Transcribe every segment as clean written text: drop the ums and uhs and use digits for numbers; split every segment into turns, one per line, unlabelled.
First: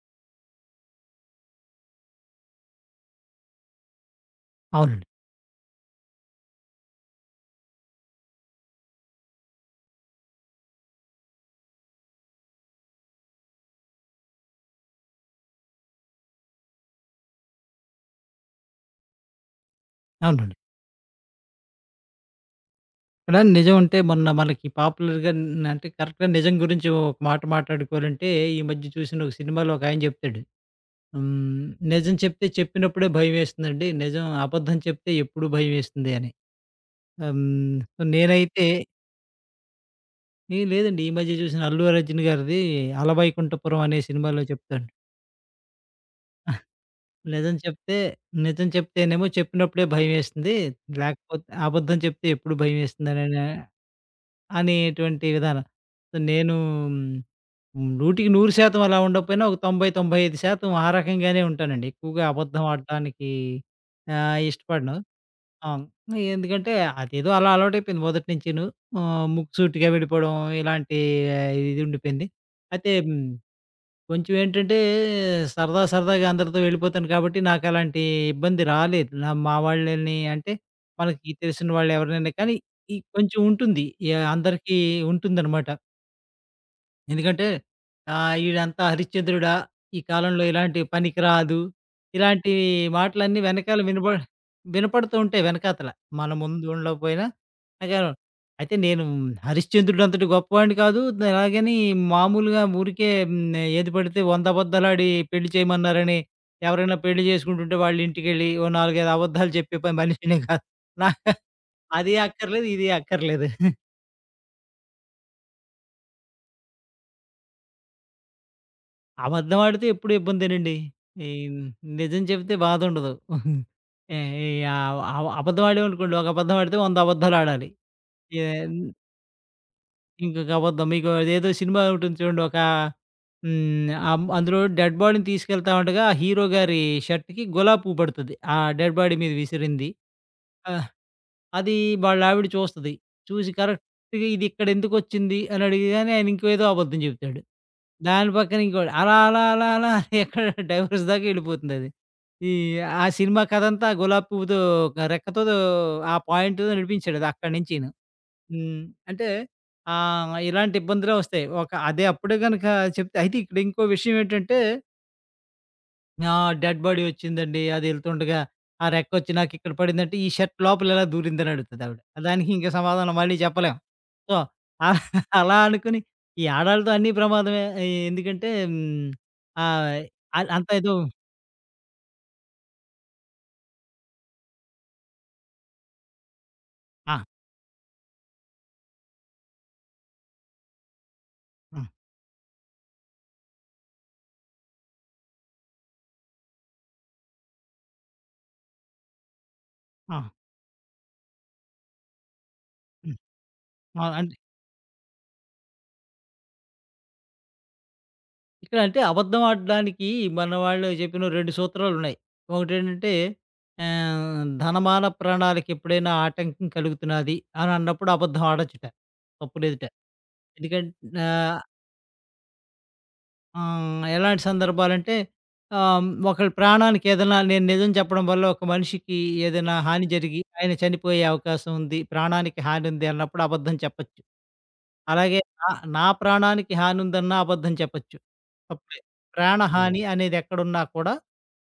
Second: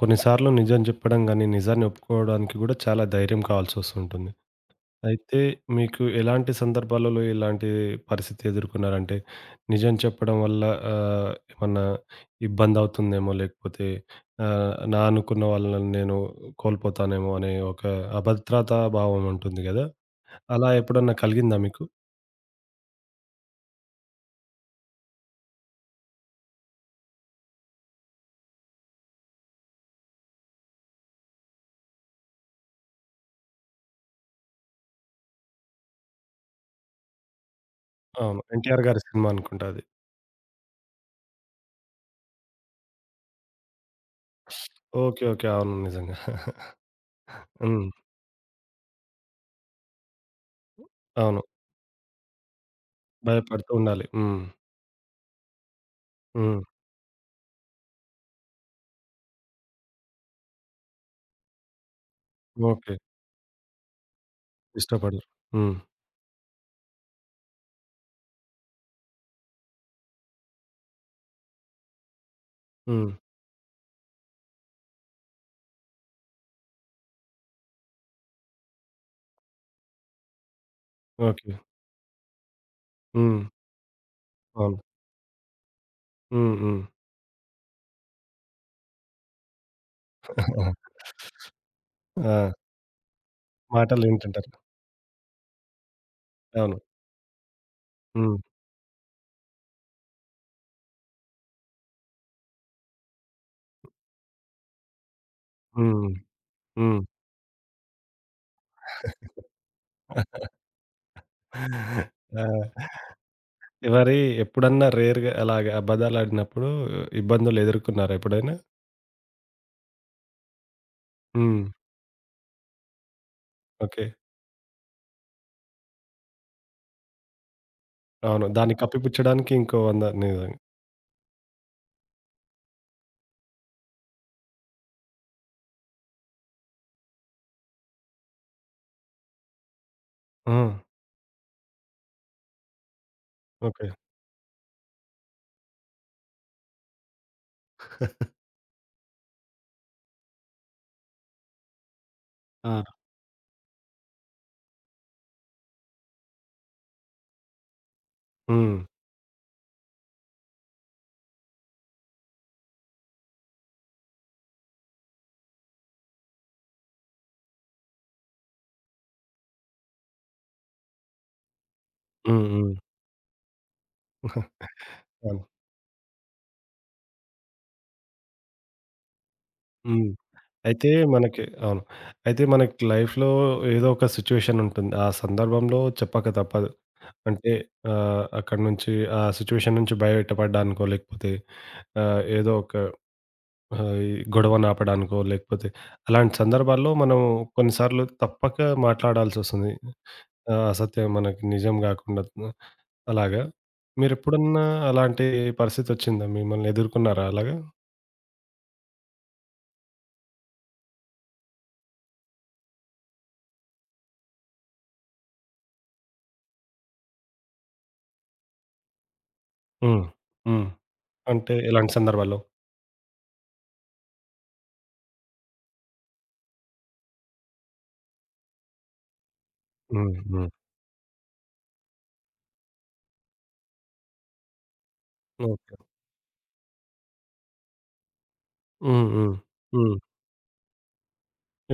కొన్నిసార్లు నిజం చెప్పడం గానీ, నిజాన్ని ఒప్పుకోవడానికి గూడా చాలా ధైర్యం కావాల్సొస్తుంటుంది.
అవునండి.
అయితే మీకు ఎలాంటి సందర్భాలలో ఎలాంటి పరిస్థితి ఎదుర్కొన్నారంటే, నిజం చెప్పడం వల్ల ఏమన్నా ఇబ్బందవుతుందేమో లేకపోతే నా అనుకున్న వాళ్ళని నేను కోల్పోతానేమో అనే ఒక అభద్రతా భావం ఉంటుంది గదా!
అవునండి.
అలా ఎప్పుడన్నా కలిగిందా మీకు?
ఇక్కడ నిజం అంటే మొన్న మనకి పాపులర్‌గా అంటే కరెక్ట్‌గా నిజం గురించి ఒక మాట మాట్లాడుకోవాలంటే, ఈ మధ్య చూసిన ఒక సినిమాలో ఒకాయన చెప్తాడు. హ్మ్. నిజం చెప్తే చెప్పినప్పుడే భయమేస్తుందండి. నిజం అబద్ధం చెప్తే ఎప్పుడు భయమేస్తుంది అని. హ్మ్. సో,
అవును.
నేనైతే
'ఎన్టీఆర్' గారి సినిమా అనుకుంటా అది.
ఏ లేదండి. ఈ మధ్య చూసిన 'అల్లు అర్జున్' గారిది 'అలవైకుంఠపురం' అనే సినిమాలో చెప్తాడు.
ఓకే. ఓకే. అవును. నిజంగా.
నిజం
హ్మ్.
చెప్తే నిజం చెప్తేనేమో చెప్పినప్పుడే భయమేస్తుంది.
అవును.
లేకపోతే అబద్ధం చెప్తే ఎప్పుడు భయమేస్తుందననే
భయపడుతూ ఉండాలి. హ్మ్.
అనేటువంటి విధానం. సో, నేను
హ్మ్.
100కి 100% అలా ఉండకపోయినా ఒక 90, 95% ఆ రకంగానే ఉంటానండి. ఎక్కువగా అబద్ధం
ఓకే.
ఆడటానికి ఇష్టపడను.
ఇష్టపడరు.
ఆ!
హ్మ్.
ఎందుకంటే అదేదో అలా అలవాటైపోయింది మొదటి నుంచిను. ముక్కుసూటిగా వెళ్ళిపోవడం, ఇలాంటి ఆ, ఇది ఉండిపోయింది. అయితే
హ్మ్.
కొంచెం ఏంటంటే సరదా సరదాగా అందరితో వెళ్ళిపోతాను కాబట్టి నాకలాంటి ఇబ్బంది రాలేదు. మా వాళ్ళని అంటే మనకి
ఓకే.
తెలిసిన వాళ్ళు ఎవరినైనా కానీ ఈ కొంచెం
హ్మ్.
ఉంటుంది. యాహ్! అందరికీ
అవును.
ఉంటుందనమాట.
హ్మ్. హ్మ్.
ఎందుకంటే ఈడంతా హరిశ్చంద్రుడా, ఈ కాలంలో ఇలాంటి పనికిరాదు.
ఆ!
ఇలాంటి మాటలన్నీ వెనకాల
మాటలు వింటుంటారు.
వినపడుతూ ఉంటాయి వెనకాతల. మన ముందు
అవును.
ఉండకపోయినా వెనకాల.
హ్మ్.
అయితే నేను హరిశ్చంద్రుడంతటి గొప్పవాడిని కాదు. అలాగని మామూలుగా ఊరికే ఏది పడితే 100 అబద్దాలాడి పెళ్లి
హ్మ్.
చేయమన్నారని ఎవరైనా
హ్మ్.
పెళ్లి చేసుకుంటుంటే వాళ్ళ ఇంటికెళ్ళి ఓ 4, 5 అబద్దాలు చెప్పే పని మనిషిని కాదు. నాకు అది
ఆ!
అక్కర్లేదు, ఇది అక్కర్లేదు.
మరి ఎప్పుడన్నా రేర్‌గా అలాగా అబద్దాలాడినప్పుడు ఇబ్బందులు ఎదుర్కొన్నారా ఎప్పుడైనా?
అబద్ధం ఆడితే ఎప్పుడు ఇబ్బందేనండి. ఈ
హ్మ్.
నిజం చెప్తే బాధుండదు.
ఓకే.
ఏ ఈ ఆవ్ అవ్ అబద్ధం ఆడామనుకోండి, ఒక అబద్ధం ఆడితే 100 అబద్ధాలు ఆడాలి.
అవును.
ఏ
దాన్ని ఆ! కప్పిపుచ్చడానికి ఇంకో 100
ఇంకొక
నిజంగా.
అబద్ధం మీకు అదేదో సినిమా ఉంటుంది చూడండి. ఒక హ్మ్. అమ్ అందులో డెడ్ బాడీని తీసుకెళ్తా ఉండగా, హీరో గారి షర్ట్‌కి గులాబీ పువ్వు పడుతది. ఆ డెడ్ బాడీ మీద విసిరింది.
ఆ!
ఆ! అది వాళ్ళావిడ చూస్తది. చూసి
ఓకే.
కరెక్ట్‌గా ఇదిక్కడెందుకొచ్చింది అని అడిగగానే ఆయన ఇంకేదో అబద్ధం చెప్తాడు. దాని పక్కన ఇంకోడు అలా, అలా, అలా, అలా అని ఎక్కడ డైవర్స్ దాకా ఎళ్ళిపోతుందది. ఈ
ఆ!
ఆ సినిమా కథంతా గులాబీ పువ్వుతో, ఒక రెక్కతో, ఆ పాయింట్‌తో నడిపించాడది అక్కడి నుంచిను.
హ్మ్.
హ్మ్. అంటే ఇలాంటి ఇబ్బందులే వస్తాయి. ఒక అదే అప్పుడే గనక చెప్తే అయితే ఇక్కడ ఇంకో విషయం ఏంటంటే, ఆ! డెడ్ బాడీ వచ్చిందండి. అది ఎళ్తుండగా ఆ రెక్కొచ్చి నాకిక్కడ పడిందంటే, "ఈ షర్ట్ లోపల ఎలా దూరిందని" అడుగుతదావిడ.
హ్మ్.
దానికి ఇంక
హ్మ్.
సమాధానం మళ్ళీ చెప్పలేం. సో,
అవును.
అలా అనుకుని ఈ ఆడాళ్ళతో అన్నీ ప్రమాదమే. ఎందుకంటే హ్మ్, ఆహ్,
హ్మ్.
అల్ అంతా
అయితే
ఏదో.
మనకి అవును. అయితే మనకి లైఫ్‌లో ఏదో ఒక సిట్యుయేషన్ ఉంటుంది. ఆ సందర్భంలో చెప్పక తప్పదు.
ఆ!
అంటే అక్కడి నుంచి ఆ సిట్యుయేషన్ నుంచి బయటపడడానికో, లేకపోతే
హ్మ్.
ఏదో ఒక ఈ గొడవని ఆపడానికో, లేకపోతే అలాంటి సందర్భాల్లో మనం కొన్నిసార్లు తప్పక మాట్లాడాల్సొస్తుంది.
ఆ!
అసత్యం మనకి నిజం గాకుండా.
హ్మ్.
అలాగా
ఆ! అంటే
మీరెప్పుడన్నా అలాంటి పరిస్థితొచ్చిందా? మిమ్మల్ని ఎదుర్కొన్నారా అలాగా?
ఇక్కడ అంటే అబద్ధం ఆడడానికి మన వాళ్ళు చెప్పిన 2 సూత్రాలున్నాయి. ఒకటేంటంటే "ధనమాన ప్రాణాలకెప్పుడైనా ఆటంకం కలుగుతున్నది" అని అన్నప్పుడు అబద్ధం ఆడొచ్చుట, తప్పు లేదుట.
హ్మ్. హ్మ్.
ఎందుకంటే
అంటే
ఆహ్,
ఎలాంటి సందర్భాల్లో?
ఆహ్, ఎలాంటి సందర్భాలంటే, ఒకళ్ళ ప్రాణానికి ఏదైనా నేను నిజం చెప్పడం వల్ల ఒక మనిషికి ఏదైనా హాని
హ్మ్.
జరిగి
హ్మ్.
ఆయన చనిపోయే అవకాశం ఉంది. ప్రాణానికి హాని ఉంది అన్నప్పుడు అబద్ధం చెప్పొచ్చు. అలాగే నా
ఓకే.
నా ప్రాణానికి హాని ఉందన్నా అబద్ధం చెప్పొచ్చు. తప్పే. హ్మ్.
హ్మ్. హ్మ్. హ్మ్.
ప్రాణహాని అనేది ఎక్కడున్నా కూడా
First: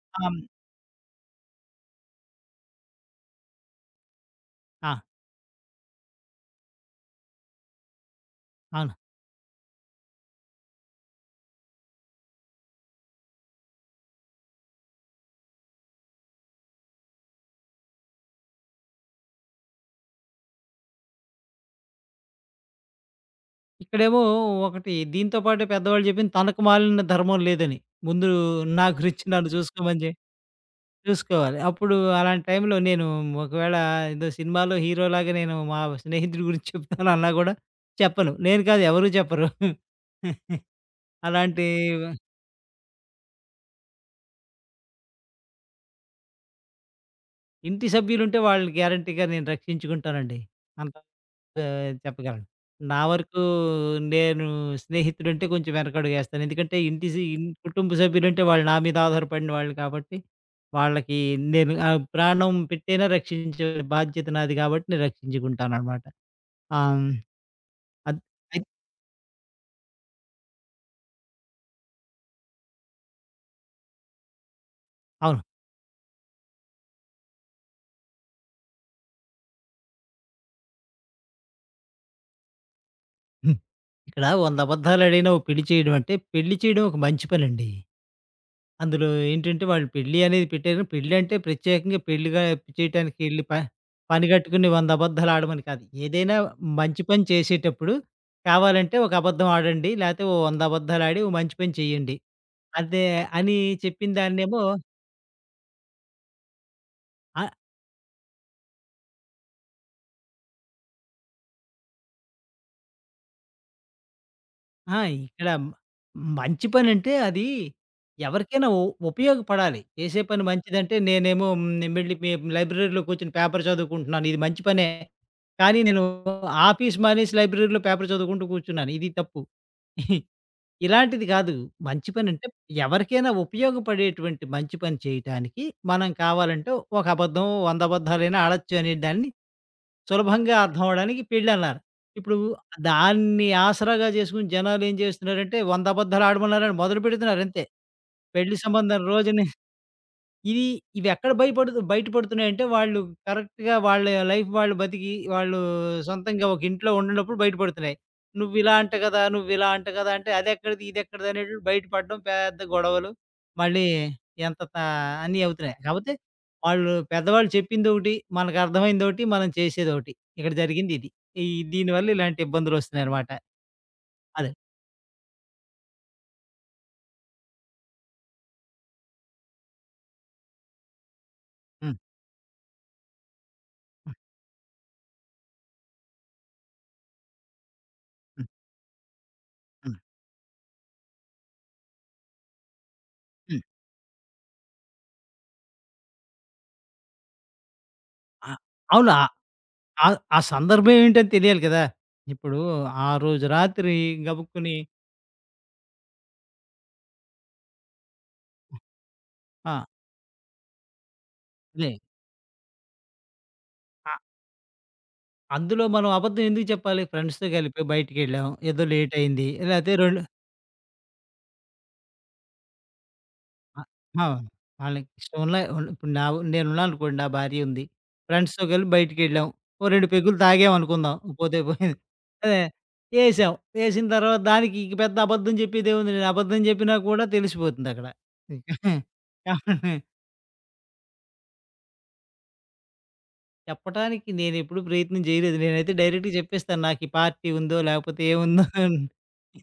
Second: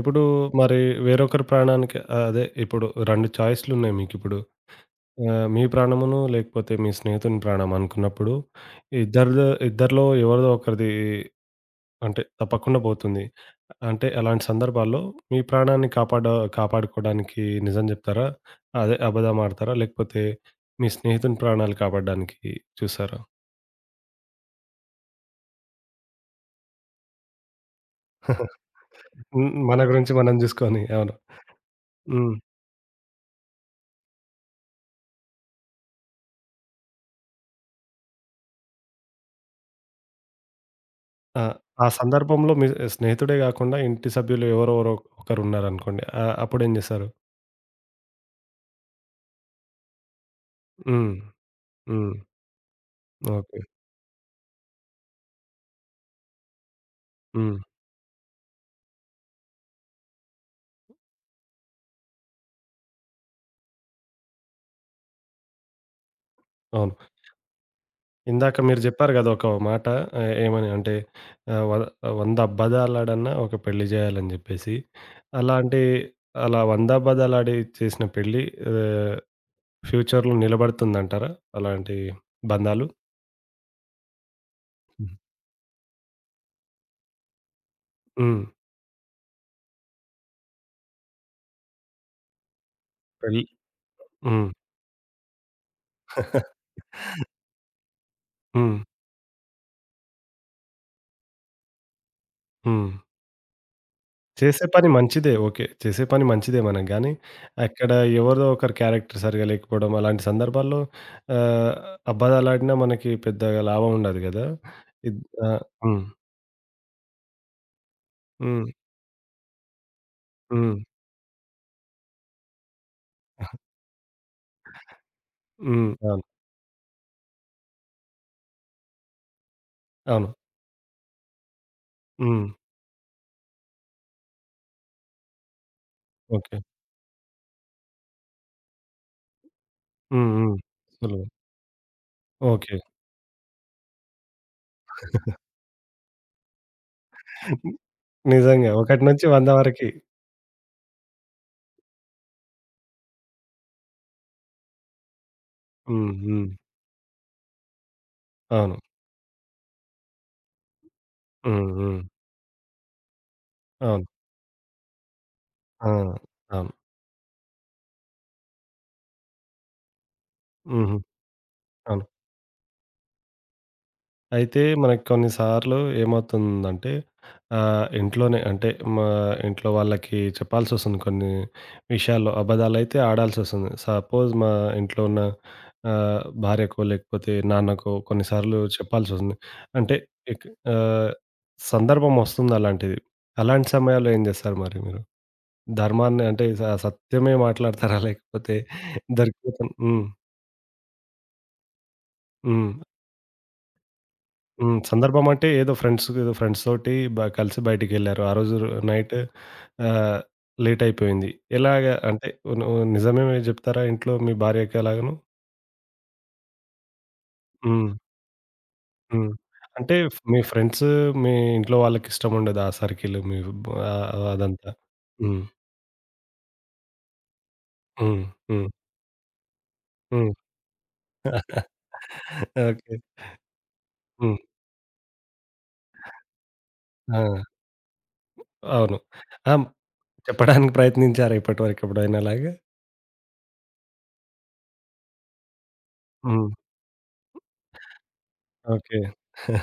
ఇప్పుడు
ఆహ్,
మరి వేరొకరి ప్రాణానికి అదే ఇప్పుడు 2 చాయిస్‌లున్నాయి మీకిప్పుడు.
ఆ!
మీ ప్రాణమును లేకపోతే మీ స్నేహితుని ప్రాణం అనుకున్నప్పుడు
అవును.
ఇద్దరిదో ఇద్దరిలో ఎవరిదో ఒకరిది అంటే తప్పకుండా పోతుంది. అంటే అలాంటి సందర్భాల్లో మీ ప్రాణాన్ని కాపాడ కాపాడుకోవడానికి నిజం జెప్తారా? అదే అబద్ధం ఆడతారా? లేకపోతే మీ స్నేహితుని ప్రాణాలు కాపాడడానికి చూస్తారా?
ఇక్కడేమో ఒకటి దీంతో పాటు పెద్దవాళ్ళు చెప్పింది తనకు మాలిన ధర్మం లేదని. ముందు నా గురించి నన్ను
హ్మ్. మన
చూసుకోమని చె
గురించి మనం జూసుకొని. అవును.
చూసుకోవాలి. అప్పుడు
హ్మ్.
అలాంటి టైంలో నేను ఒకవేళ ఏదో సినిమాలో హీరోలాగా నేను మా స్నేహితుడి గురించి చెప్తాను అన్నా గూడా చెప్పను. నేను కాదు, ఎవరు చెప్పరు.
ఆ!
అలాంటి
ఆ సందర్భంలో మీ స్నేహితుడే గాకుండా ఇంటి సభ్యులు ఎవరెవరో ఒకరున్నారనుకోండి. అప్పుడేం జేశారు?
ఇంటి సభ్యులుంటే వాళ్ళని గ్యారంటీగా నేను రక్షించుకుంటానండి. అంత
హ్మ్.
ఆ,
హ్మ్.
చెప్పగలను. నా వరకు
ఓకే.
నేను స్నేహితుడంటే కొంచెం వెనకడుగేస్తాను. ఎందుకంటే ఇంటి సి ఇన్
హ్మ్.
కుటుంబ సభ్యులంటే వాళ్ళు నా మీద ఆధారపడిన వాళ్ళు కాబట్టి, వాళ్ళకి నేను ప్రాణం పెట్టైనా రక్షించే బాధ్యత నాది గాబట్టి నేను రక్షించుకుంటాననమాట. ఆహ్,
అవును.
హ్మ్. అద్
ఇందాక
అయిత్
మీరు జెప్పారు గదా! ఒక మాట ఏమని అంటే ఆహ్, వ 100 అబద్దాలాడన్నా ఒక పెళ్లి జేయాలని జెప్పేసి.
అవును.
అలాంటి అలా 100 అబద్దాలాడి చేసిన పెళ్లి ఆహ్, ఫ్యూచర్‌లో నిలబడుతుందంటారా? అలాంటి బంధాలు?
హ్మ్. ఇక్కడ 100 అబద్ధాలడిగినా ఓ పెళ్లి చేయడం అంటే, పెళ్లి చేయడం ఒక మంచి పనండి.
హ్మ్.
అందులో ఏంటంటే, వాళ్ళు పెళ్లి అనేది పెట్టారు. పెళ్ళంటే ప్రత్యేకంగా పెళ్లిగా చేయటానికి
పెళ్లి
ఎళ్లి ప పని
హ్మ్.
గట్టుకుని 100 అబద్ధాలాడమని కాదు. ఏదైనా మంచి పని చేసేటప్పుడు
హ్మ్.
కావాలంటే ఒక అబద్ధం ఆడండి. లేతే ఓ 100 అబద్ధాలాడి ఓ మంచి పని చేయండి.
హ్మ్.
అదే అని చెప్పిన దాన్నేమో
చేసే పని మంచిదే. ఓకే. చేసే పని మంచిదే మనం గానీ,
ఆ
అక్కడ ఎవరిదో ఒకరి క్యారెక్టర్ సరిగ్గా లేకపోవడం, అలాంటి సందర్భాల్లో ఆహ్, అబద్దాలాడినా మనకి పెద్దగా లాభం ఉండదు గదా!
ఆ!
ఇద్
ఇక్కడ
ఆ!
మ-
హ్మ్.
మంచి పనంటే అది
హ్మ్.
ఎవరికైనా ఉపయోగపడాలి. చేసే పని
హ్మ్.
మంచిదంటే నేనేమో హ్మ్, వెళ్ళి మే లైబ్రరీలో కూర్చొని పేపర్ చదువుకుంటున్నాను. ఇది మంచి పనే. కానీ
హ్మ్.
నేను
అవును.
ఆఫీస్ మానేసి లైబ్రరీలో పేపర్ చదువుకుంటూ కూర్చున్నాను. ఇది తప్పు.
అవును.
ఇలాంటిది కాదు. మంచి
హ్మ్.
పనంటే ఎవరికైనా ఉపయోగపడేటువంటి మంచి పని చేయటానికి మనం
ఓకే.
కావాలంటే ఒక అబద్ధం, 100 అబద్ధాలైనా ఆడొచ్చు అనే దాన్ని
హ్మ్.
సులభంగా
హ్మ్.
అర్థం అవ్వడానికి
సులువు.
పెళ్ళన్నారు. ఇప్పుడు
ఓకే.
దాన్ని ఆసరాగా చేసుకొని జనాలేం చేస్తున్నారంటే 100 అబద్ధాలు ఆడమన్నారని మొదలు పెడుతున్నారు అంతే. పెళ్లి
నిజంగా.
సంబంధం రోజున
1-100 వరకి.
ఇది ఇవెక్కడ భయపడుతు బయటపడుతున్నాయంటే, వాళ్ళు కరెక్ట్‌గా వాళ్ళ లైఫ్ వాళ్ళు బతికి, వాళ్ళు
హ్మ్.
సొంతంగా
హ్మ్.
ఒక ఇంట్లో ఉండనప్పుడు బయటపడుతున్నాయి. "నువ్విలా
అవును.
అంట కదా! నువ్విలా అంట కదా!" అంటే అదెక్కడిది, ఇదెక్కడిది అనేటివి
హ్మ్. హ్మ్.
బయటపడడం, పెద్ద గొడవలు. మళ్ళీ
అవును.
ఎంత తా అన్నీ అవుతున్నాయి.
ఆ!
కాపోతే
అవును.
వాళ్ళు పెద్దవాళ్ళు చెప్పిందొకటి, మనకర్థమైందొకటి, మనం చేసేదొకటి. ఇక్కడ
హుహు.
జరిగిందిది. ఈ
అవును.
దీనివల్ల ఇలాంటి ఇబ్బందులొస్తున్నాయనమాట. అదే.
అయితే మనకి కొన్నిసార్లు ఏమవుతుందంటే ఇంట్లోనే అంటే మా ఇంట్లో వాళ్ళకి చెప్పాల్సొస్తుంది కొన్ని
హ్మ్.
విషయాల్లో. అబద్ధాలైతే ఆడాల్సొస్తుంది.
హ్మ్.
సపోజ్ మా ఇంట్లో ఉన్న భార్యకో లేకపోతే నాన్నకో
హ్మ్.
కొన్నిసార్లు చెప్పాల్సొస్తుంది. అంటే
హ్మ్.
ఇక్ ఆహ్, సందర్భం వస్తుంది అలాంటిది.
హ్మ్.
అలాంటి సమయాల్లో ఏం జేస్తారు మరి మీరు? ధర్మాన్ని అంటే సత్యమే మాట్లాడతారా?
ఆ!
లేకపోతే
అవును.
దొరికిపోతున్ హ్మ్.
ఆ! ఆ సందర్భం ఏంటని తెలియాలి కదా! ఇప్పుడు
హ్మ్.
ఆ రోజు రాత్రి గబుక్కుని
హ్మ్. సందర్భం అంటే ఏదో ఫ్రెండ్స్ తోటి బ కలిసి బయటికెళ్లారు. ఆ రోజు నైట్
ఆ!
ఆహ్, లేట్ అయిపోయింది.
లే
ఎలాగా అంటే నువ్వు నిజమే జెప్తారా
అ
ఇంట్లో మీ భార్యకి అలాగను?
అందులో మనం అబద్ధం ఎందుకు చెప్పాలి? ఫ్రెండ్స్‌తో కలిపి
హ్మ్.
బయటికెళ్ళాం. ఏదో లేట్
హ్మ్.
అయింది. లేతే
అంటే
2
మీ ఫ్రెండ్స్ మీ ఇంట్లో వాళ్ళకి ఇష్టం ఉండదు ఆ సర్కిల్ మీ
అ ఆ!
అదంతా.
వాళ్ళకి ఇష్టం
హ్మ్.
ఉన్న ఉన్న- ఇప్పుడు నేనున్నాననుకోండి. నా భార్య ఉంది.
హ్మ్.
ఫ్రెండ్స్‌తో
హ్మ్.
కలిపి బయటికెళ్ళాం. ఓ 2
హ్మ్.
పెగ్గులు తాగామనుకుందాం. పోతే పోయింది. అదే
ఓకే.
ఏసాం. ఏసిన
హ్మ్.
తర్వాత దానికి ఇంక పెద్ద అబద్ధం చెప్పేదేముంది? నేను అబద్ధం చెప్పినా
ఆ!
కూడా తెలిసిపోతుందక్కడ.
అవును. ఆ! చెప్పడానికి ప్రయత్నించారా ఇప్పటి వరకు ఎప్పుడైనా అలాగా?
చెప్పటానికి నేనెప్పుడు ప్రయత్నం జేయలేదు. నేనైతే డైరెక్ట్‌గా
హ్మ్.
జెప్పేస్తాను. నాకు ఈ పార్టీ ఉందో, లేకపోతే ఏముందో
ఓకే.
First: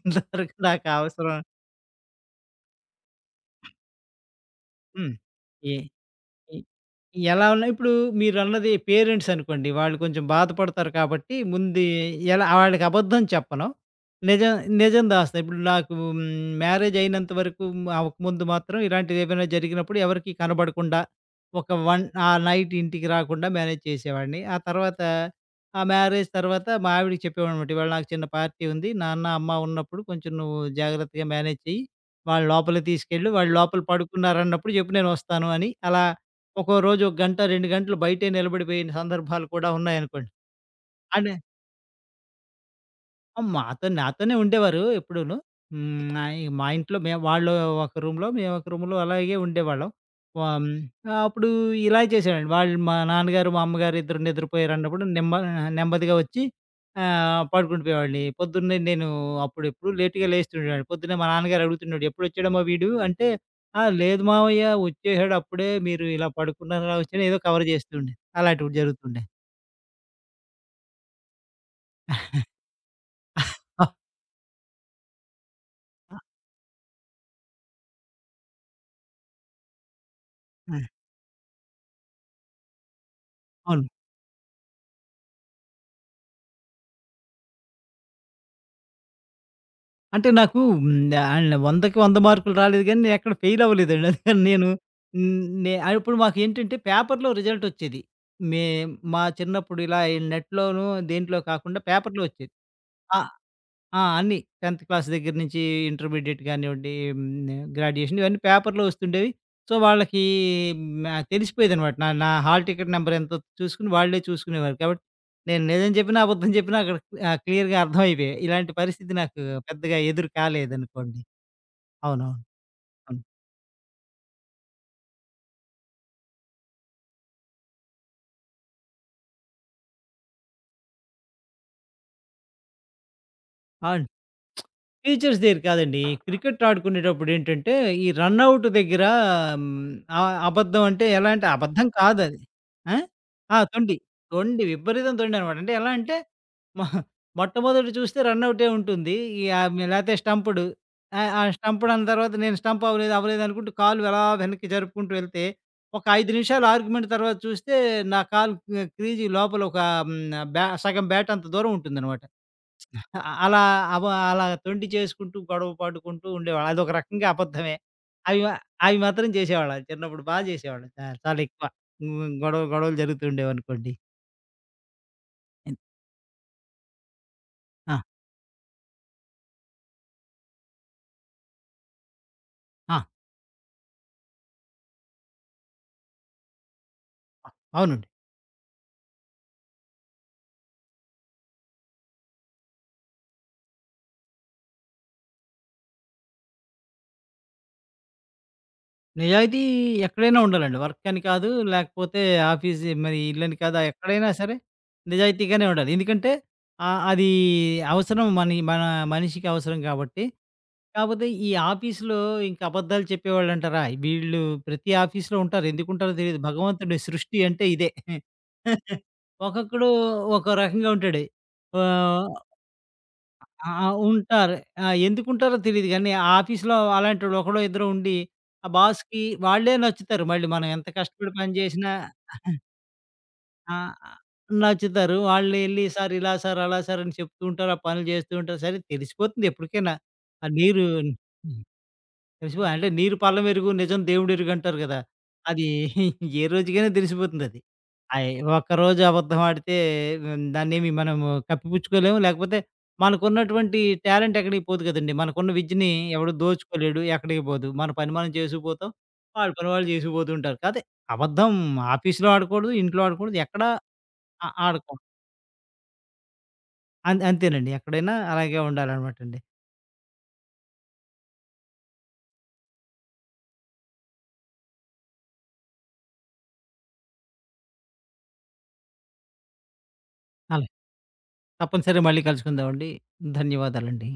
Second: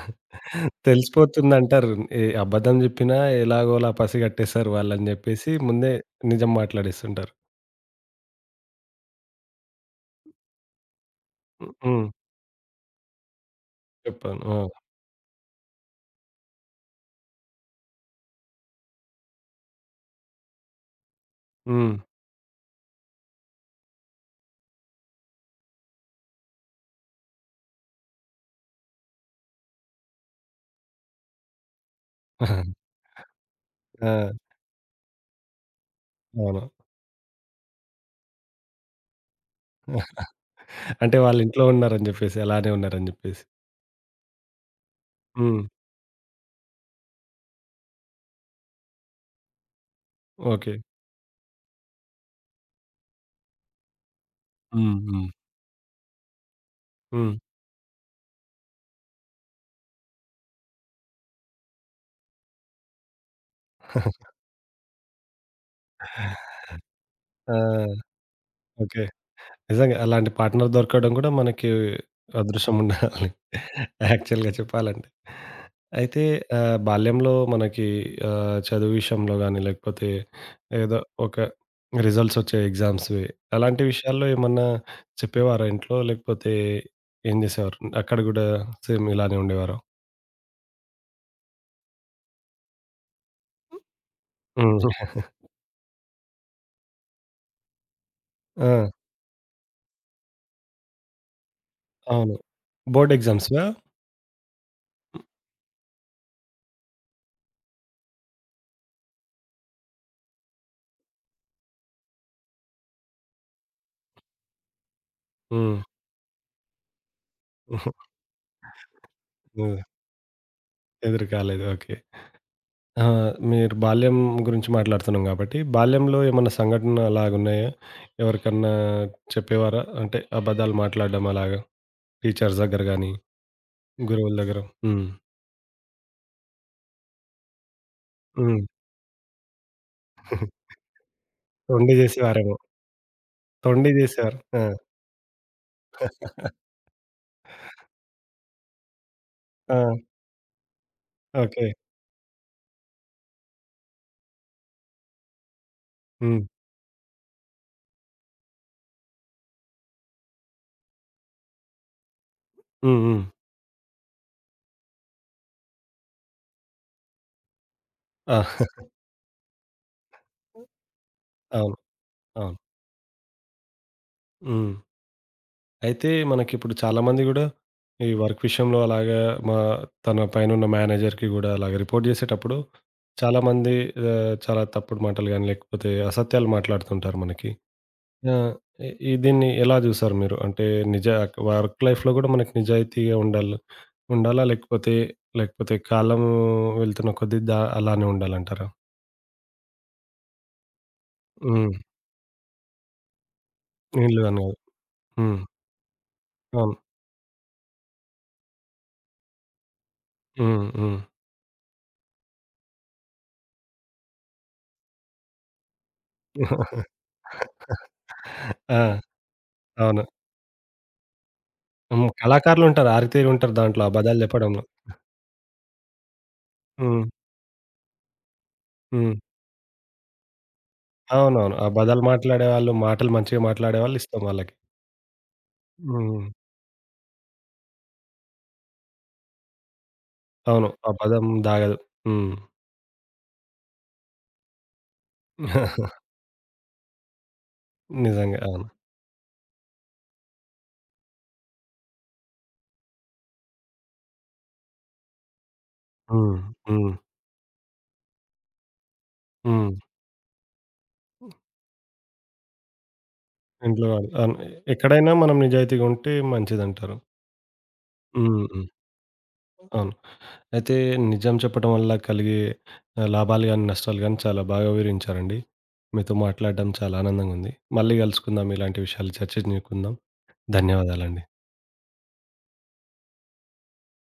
ఇంతవరకు నాకు అవసరం
తెలిసిపోతుందంటారు. ఏ అబద్ధం జెప్పినా ఎలాగోలా పసిగట్టేస్తారు వాళ్ళని
హ్మ్.
జెప్పేసి
ఏ
ముందే నిజం
ఎ
మాట్లాడేస్తుంటారు.
ఎలా ఉన్నా ఇప్పుడు మీరన్నది పేరెంట్స్ అనుకోండి. వాళ్ళు కొంచెం బాధపడతారు కాబట్టి
హ్మ్.
ముందు
హ్మ్.
ఎలా వాళ్ళకి అబద్ధం చెప్పను.
చెప్పాను.
నిజం
ఆ!
నిజం దాస్తా. ఇప్పుడు నాకు మ్యారేజ్ అయినంత వరకు అవ్వకముందు మాత్రం ఇలాంటివేవైనా జరిగినప్పుడు ఎవరికీ కనబడకుండా ఒక
హ్మ్.
వన్ ఆ నైట్ ఇంటికి రాకుండా మేనేజ్ చేసేవాడిని. ఆ తర్వాత ఆ మ్యారేజ్ తర్వాత మా ఆవిడకి చెప్పేవాడినమాట. ఇవాళ నాకు చిన్న పార్టీ ఉంది. నాన్న, అమ్మ ఉన్నప్పుడు కొంచెం నువ్వు జాగ్రత్తగా మేనేజ్ చెయ్యి. వాళ్ళు లోపలికి తీసుకెళ్ళు. వాళ్ళు లోపల
ఆ!
పడుకున్నారన్నప్పుడు చెప్పు నేనొస్తాను అని అలా
అవును.
ఒక్కో రోజు ఒక గంట, 2 గంటలు బయటే నిలబడిపోయిన సందర్భాలు కూడా ఉన్నాయనుకోండి.
అంటే
అండ్
వాళ్ళ ఇంట్లో ఉన్నారని జెప్పేసి, అలానే ఉన్నారని
ఆ!
జెప్పేసి.
నాతోనే ఉండేవారు ఎప్పుడూను.
హ్మ్.
హ్మ్. నా ఇ మా ఇంట్లో మేము వాళ్ళు ఒక రూమ్‌లో, మేము ఒక రూమ్‌లో అలాగే ఉండేవాళ్ళం.
ఓకే.
అప్పుడు ఇలా చేశాడండి. వాళ్ళు మా నాన్నగారు, మా అమ్మగారు ఇద్దరు
హ్మ్.
నిద్రపోయారన్నప్పుడు
హ్మ్.
నెమ్మదిగా వచ్చి
హ్మ్.
పడుకుంటూ పోయేవాడిని. పొద్దున్నే నేను అప్పుడెప్పుడు లేట్‌గా లేస్తుండేవాడిని. పొద్దున్నే మా నాన్నగారు అడుగుతుండేవాడు, "ఎప్పుడొచ్చాడమ్మా వీడు?" అంటే, "ఆ! లేదు మావయ్య వచ్చేసాడు అప్పుడే. మీరు ఇలా పడుకున్నారా వచ్చాడు" ఏదో
ఆ!
కవర్ చేస్తూ ఉండే. అలాంటివి
ఓకే.
జరుగుతుండే.
నిజంగా అలాంటి పార్ట్‌నర్ దొరకడం గూడా మనకి అదృష్టం ఉండాలి.
ఆహ్!
యాక్చువల్‌గా చెప్పాలంటే.
ఆ!
అయితే బాల్యంలో మనకి చదువు విషయంలో గాని, లేకపోతే
ఆ!
ఏదో ఒక రిజల్ట్స్ వచ్చే ఎగ్జామ్స్‌వి అలాంటి
అవును.
విషయాల్లో ఏమన్నా చెప్పేవారా ఇంట్లో? లేకపోతే ఏం జేసేవారు? అక్కడ గూడా సేమ్ ఇలానే ఉండేవారా?
అంటే నాకు ఆహ్, 100కి 100 మార్కులు రాలేదు గానీ, నేను ఎక్కడ ఫెయిల్ అవ్వలేదండి. అందుకని నేను
హ్మ్.
హ్మ్. నే అప్పుడు మాకేంటంటే పేపర్‌లో రిజల్ట్ వచ్చేది. మే
ఆ!
మా చిన్నప్పుడు ఇలా ఈ నెట్‌లోనూ, దేంట్లో కాకుండా పేపర్‌లో
అవును.
వచ్చేది.
బోర్డ్
ఆ!
ఎగ్జామ్స్‌వా?
ఆ! అన్నీ 10థ్ క్లాస్ దగ్గర నుంచి ఇంటర్మీడియేట్ గానివ్వండి, గ్రాడ్యుయేషన్ ఇవన్నీ పేపర్‌లో వస్తుండేవి. సో, వాళ్ళకి తెలిసిపోయేదనమాట. నా నా హాల్ టికెట్ నంబర్ ఎంతో చూసుకొని వాళ్ళే చూసుకునేవారు. కాబట్టి నేను
హ్మ్.
నిజం చెప్పినా, అబద్ధం చెప్పినా అక్కడ క్లియర్‌గా అర్థమైపోయాయి. ఇలాంటి పరిస్థితి నాకు
హ్మ్.
పెద్దగా ఎదురు కాలేదనుకోండి.
ఎదురు కాలేదు. ఓకే.
అవునవును.
ఆ!
అవును.
మీరు బాల్యం గురించి మాట్లాడుతున్నాం గాబట్టి, బాల్యంలో ఏమన్నా సంఘటన అలాగున్నాయా? ఎవరికన్నా చెప్పేవారా? అంటే అబద్ధాలు మాట్లాడడం అలాగా టీచర్స్ దగ్గర గానీ,
ఆ!
గురువుల దగ్గర? హ్మ్.
టీచర్స్ దగ్గర కాదండి. క్రికెట్ ఆడుకునేటప్పుడేంటంటే, ఈ రన్
హ్మ్.
ఔట్ దగ్గర హ్మ్, అ అబద్ధం అంటే ఎలా అంటే అబద్ధం
తొండి
కాదది.
జేసేవారేమో!
ఆ! ఆ!
తొండి
తొండి.
జేసేవారు. ఆ!
తొండి విపరీతం తొండనమాట. అంటే ఎలా అంటే మొ మొట్టమొదట చూస్తే రన్ ఔటే ఉంటుంది.
ఆ!
లేతే స్టంప్‌డు. ఆ
ఓకే.
స్టంప్‌డు అన్న తర్వాత నేను స్టంప్ అవ్వలేదు, అవ్వలేదు అనుకుంటూ కాలు ఎలా వెనక్కి జరుపుకుంటూ వెళ్తే, ఒక 5
హ్మ్.
నిమిషాలు ఆర్గ్యుమెంట్ తర్వాత చూస్తే నా కాలు క్రీజు లోపల ఒక హ్మ్, బ్యా సగం బ్యాట్ అంత దూరం ఉంటుందనమాట.
హ్మ్.
అ
హ్మ్.
అలా అవ అలా తొండి చేసుకుంటూ, గొడవ పడుకుంటూ ఉండేవాళ్ళం. అదొక రకంగా అబద్ధమే.
ఆ!
అవి మా అవి మాత్రం చేసేవాళ్ళం. చిన్నప్పుడు చేసేవాళ్ళం. చాలా ఎక్కువ.
అవును.
హ్మ్.
అవును.
గొడవ గొడవలు జరుగుతూ ఉండేవనుకోండి.
హ్మ్.
హ్మ్.
అయితే మనకిప్పుడు చాలా మంది గూడా
ఆ!
ఈ వర్క్ విషయంలో అలాగా మా తన పైనున్న మేనేజర్‌కి గూడా అలాగ రిపోర్ట్ జేసేటప్పుడు
ఆ!
చాలామంది చాలా తప్పుడు మాటలు గాని, లేకపోతే అసత్యాలు మాట్లాడుతుంటారు మనకి.
అవునండి.
ఆ! ఈ ఈ దీన్ని ఎలా జూసారు మీరు? అంటే నిజ వర్క్ లైఫ్‌లో గూడా మనకి నిజాయితీగా ఉండాలి ఉండాలా? లేకపోతే, లేకపోతే కాలం వెళ్తున్న కొద్దీ దా అలానే ఉండాలంటారా?
నిజాయితీ ఎక్కడైనా ఉండాలండి. వర్క్ అని కాదు,
హ్మ్.
లేకపోతే ఆఫీస్ మరి ఇల్లని కాదు,
వీళ్ళు
ఎక్కడైనా
అని
సరే
గాదు. హ్మ్.
నిజాయితీగానే ఉండాలి. ఎందుకంటే
అవును.
అది అవసరం మనిషికి అవసరం కాబట్టి
హ్మ్. హ్మ్.
కాకపోతే ఈ ఆఫీస్‌లో ఇంక అబద్ధాలు చెప్పేవాళ్ళంటారా? వీళ్ళు ప్రతి ఆఫీస్‌లో ఉంటారు. ఎందుకుంటారో తెలీదు. భగవంతుడి సృష్టి అంటే ఇదే.
ఆ!
ఒక్కొక్కడు
అవును.
ఒక్కో రకంగా ఉంటాడు.
హ్మ్.
ఆహ్,
కళాకారులుంటారు. ఆరితేరుంటారు
ఆ!
దాంట్లో అబద్ధాలు
ఉంటారు.
జెప్పడంలో.
ఆ! ఎందుకుంటారో తెలీదు గానీ, ఆ ఆఫీస్‌లో
హ్మ్.
అలాంటోళ్ళు ఒకడో ఇద్దరో ఉండి, ఆ
హ్మ్.
బాస్‌కి వాళ్ళే నచ్చుతారు మళ్ళీ. మనం ఎంత కష్టపడి పని
అవునవును.
చేసినా
అబద్ధాలు మాట్లాడేవాళ్ళు, మాటలు మంచిగా
ఆ!
మాట్లాడేవాళ్ళు ఇష్టం వాళ్ళకి.
నచ్చుతారు. వాళ్ళు ఎళ్లి సార్
హ్మ్.
ఇలా సార్, అలా సార్ అని చెప్తూ ఉంటారు. ఆ పనులు చేస్తూ ఉంటారు. సరే తెలిసిపోతుంది ఎప్పటికైనా. ఆ
అవును.
నీరు
ఆ పదం దాగదు. హ్మ్.
తెలిసిపో అంటే నీరు పల్లమెరుగు, నిజం దేవుడెరుగు అంటారు గదా! అది ఏ రోజుకైనా తెలిసిపోతుందది. అయి
నిజంగా. అవును.
ఒక్కరోజు అబద్ధం ఆడితే దాన్నేమి మనము కప్పిపుచ్చుకోలేము. లేకపోతే మనకున్నటువంటి టాలెంట్ ఎక్కడికి పోదు గదండీ. మనకున్న విద్యని ఎవడు
హ్మ్. హ్మ్.
దోచుకోలేడు, ఎక్కడికి పోదు. మన పని మనం చేసుకుపోతాం. వాళ్ళ పని
హ్మ్.
వాళ్ళు చేసుకుపోతూ ఉంటారు. కాతే అబద్ధం ఆఫీస్‌లో ఆడకూడదు, ఇంట్లో ఆడకూడదు, ఎక్కడ
ఇంట్లో వాళ్ళు. అవును.
ఆడకూడదు.
ఎక్కడైనా మనం నిజాయితీగా ఉంటే మంచిదంటారు.
అంతేనండి. ఎక్కడైనా
హ్మ్.
అలాగే
హ్మ్.
ఉండాలనమాటండి.
అవును. అయితే నిజం చెప్పడం వల్ల కలిగే లాభాలు గాని, నష్టాలు గాని చాలా బాగా వివరించారండి. మీతో మాట్లాడడం చాలా ఆనందంగా ఉంది. మళ్ళీ కలుసుకుందాం. ఇలాంటి విషయాలు చర్చించుకుందాం.
అలా
ధన్యవాదాలండి.
తప్పనిసరిగా మళ్ళీ కలుసుకుందామండి. ధన్యవాదాలండి.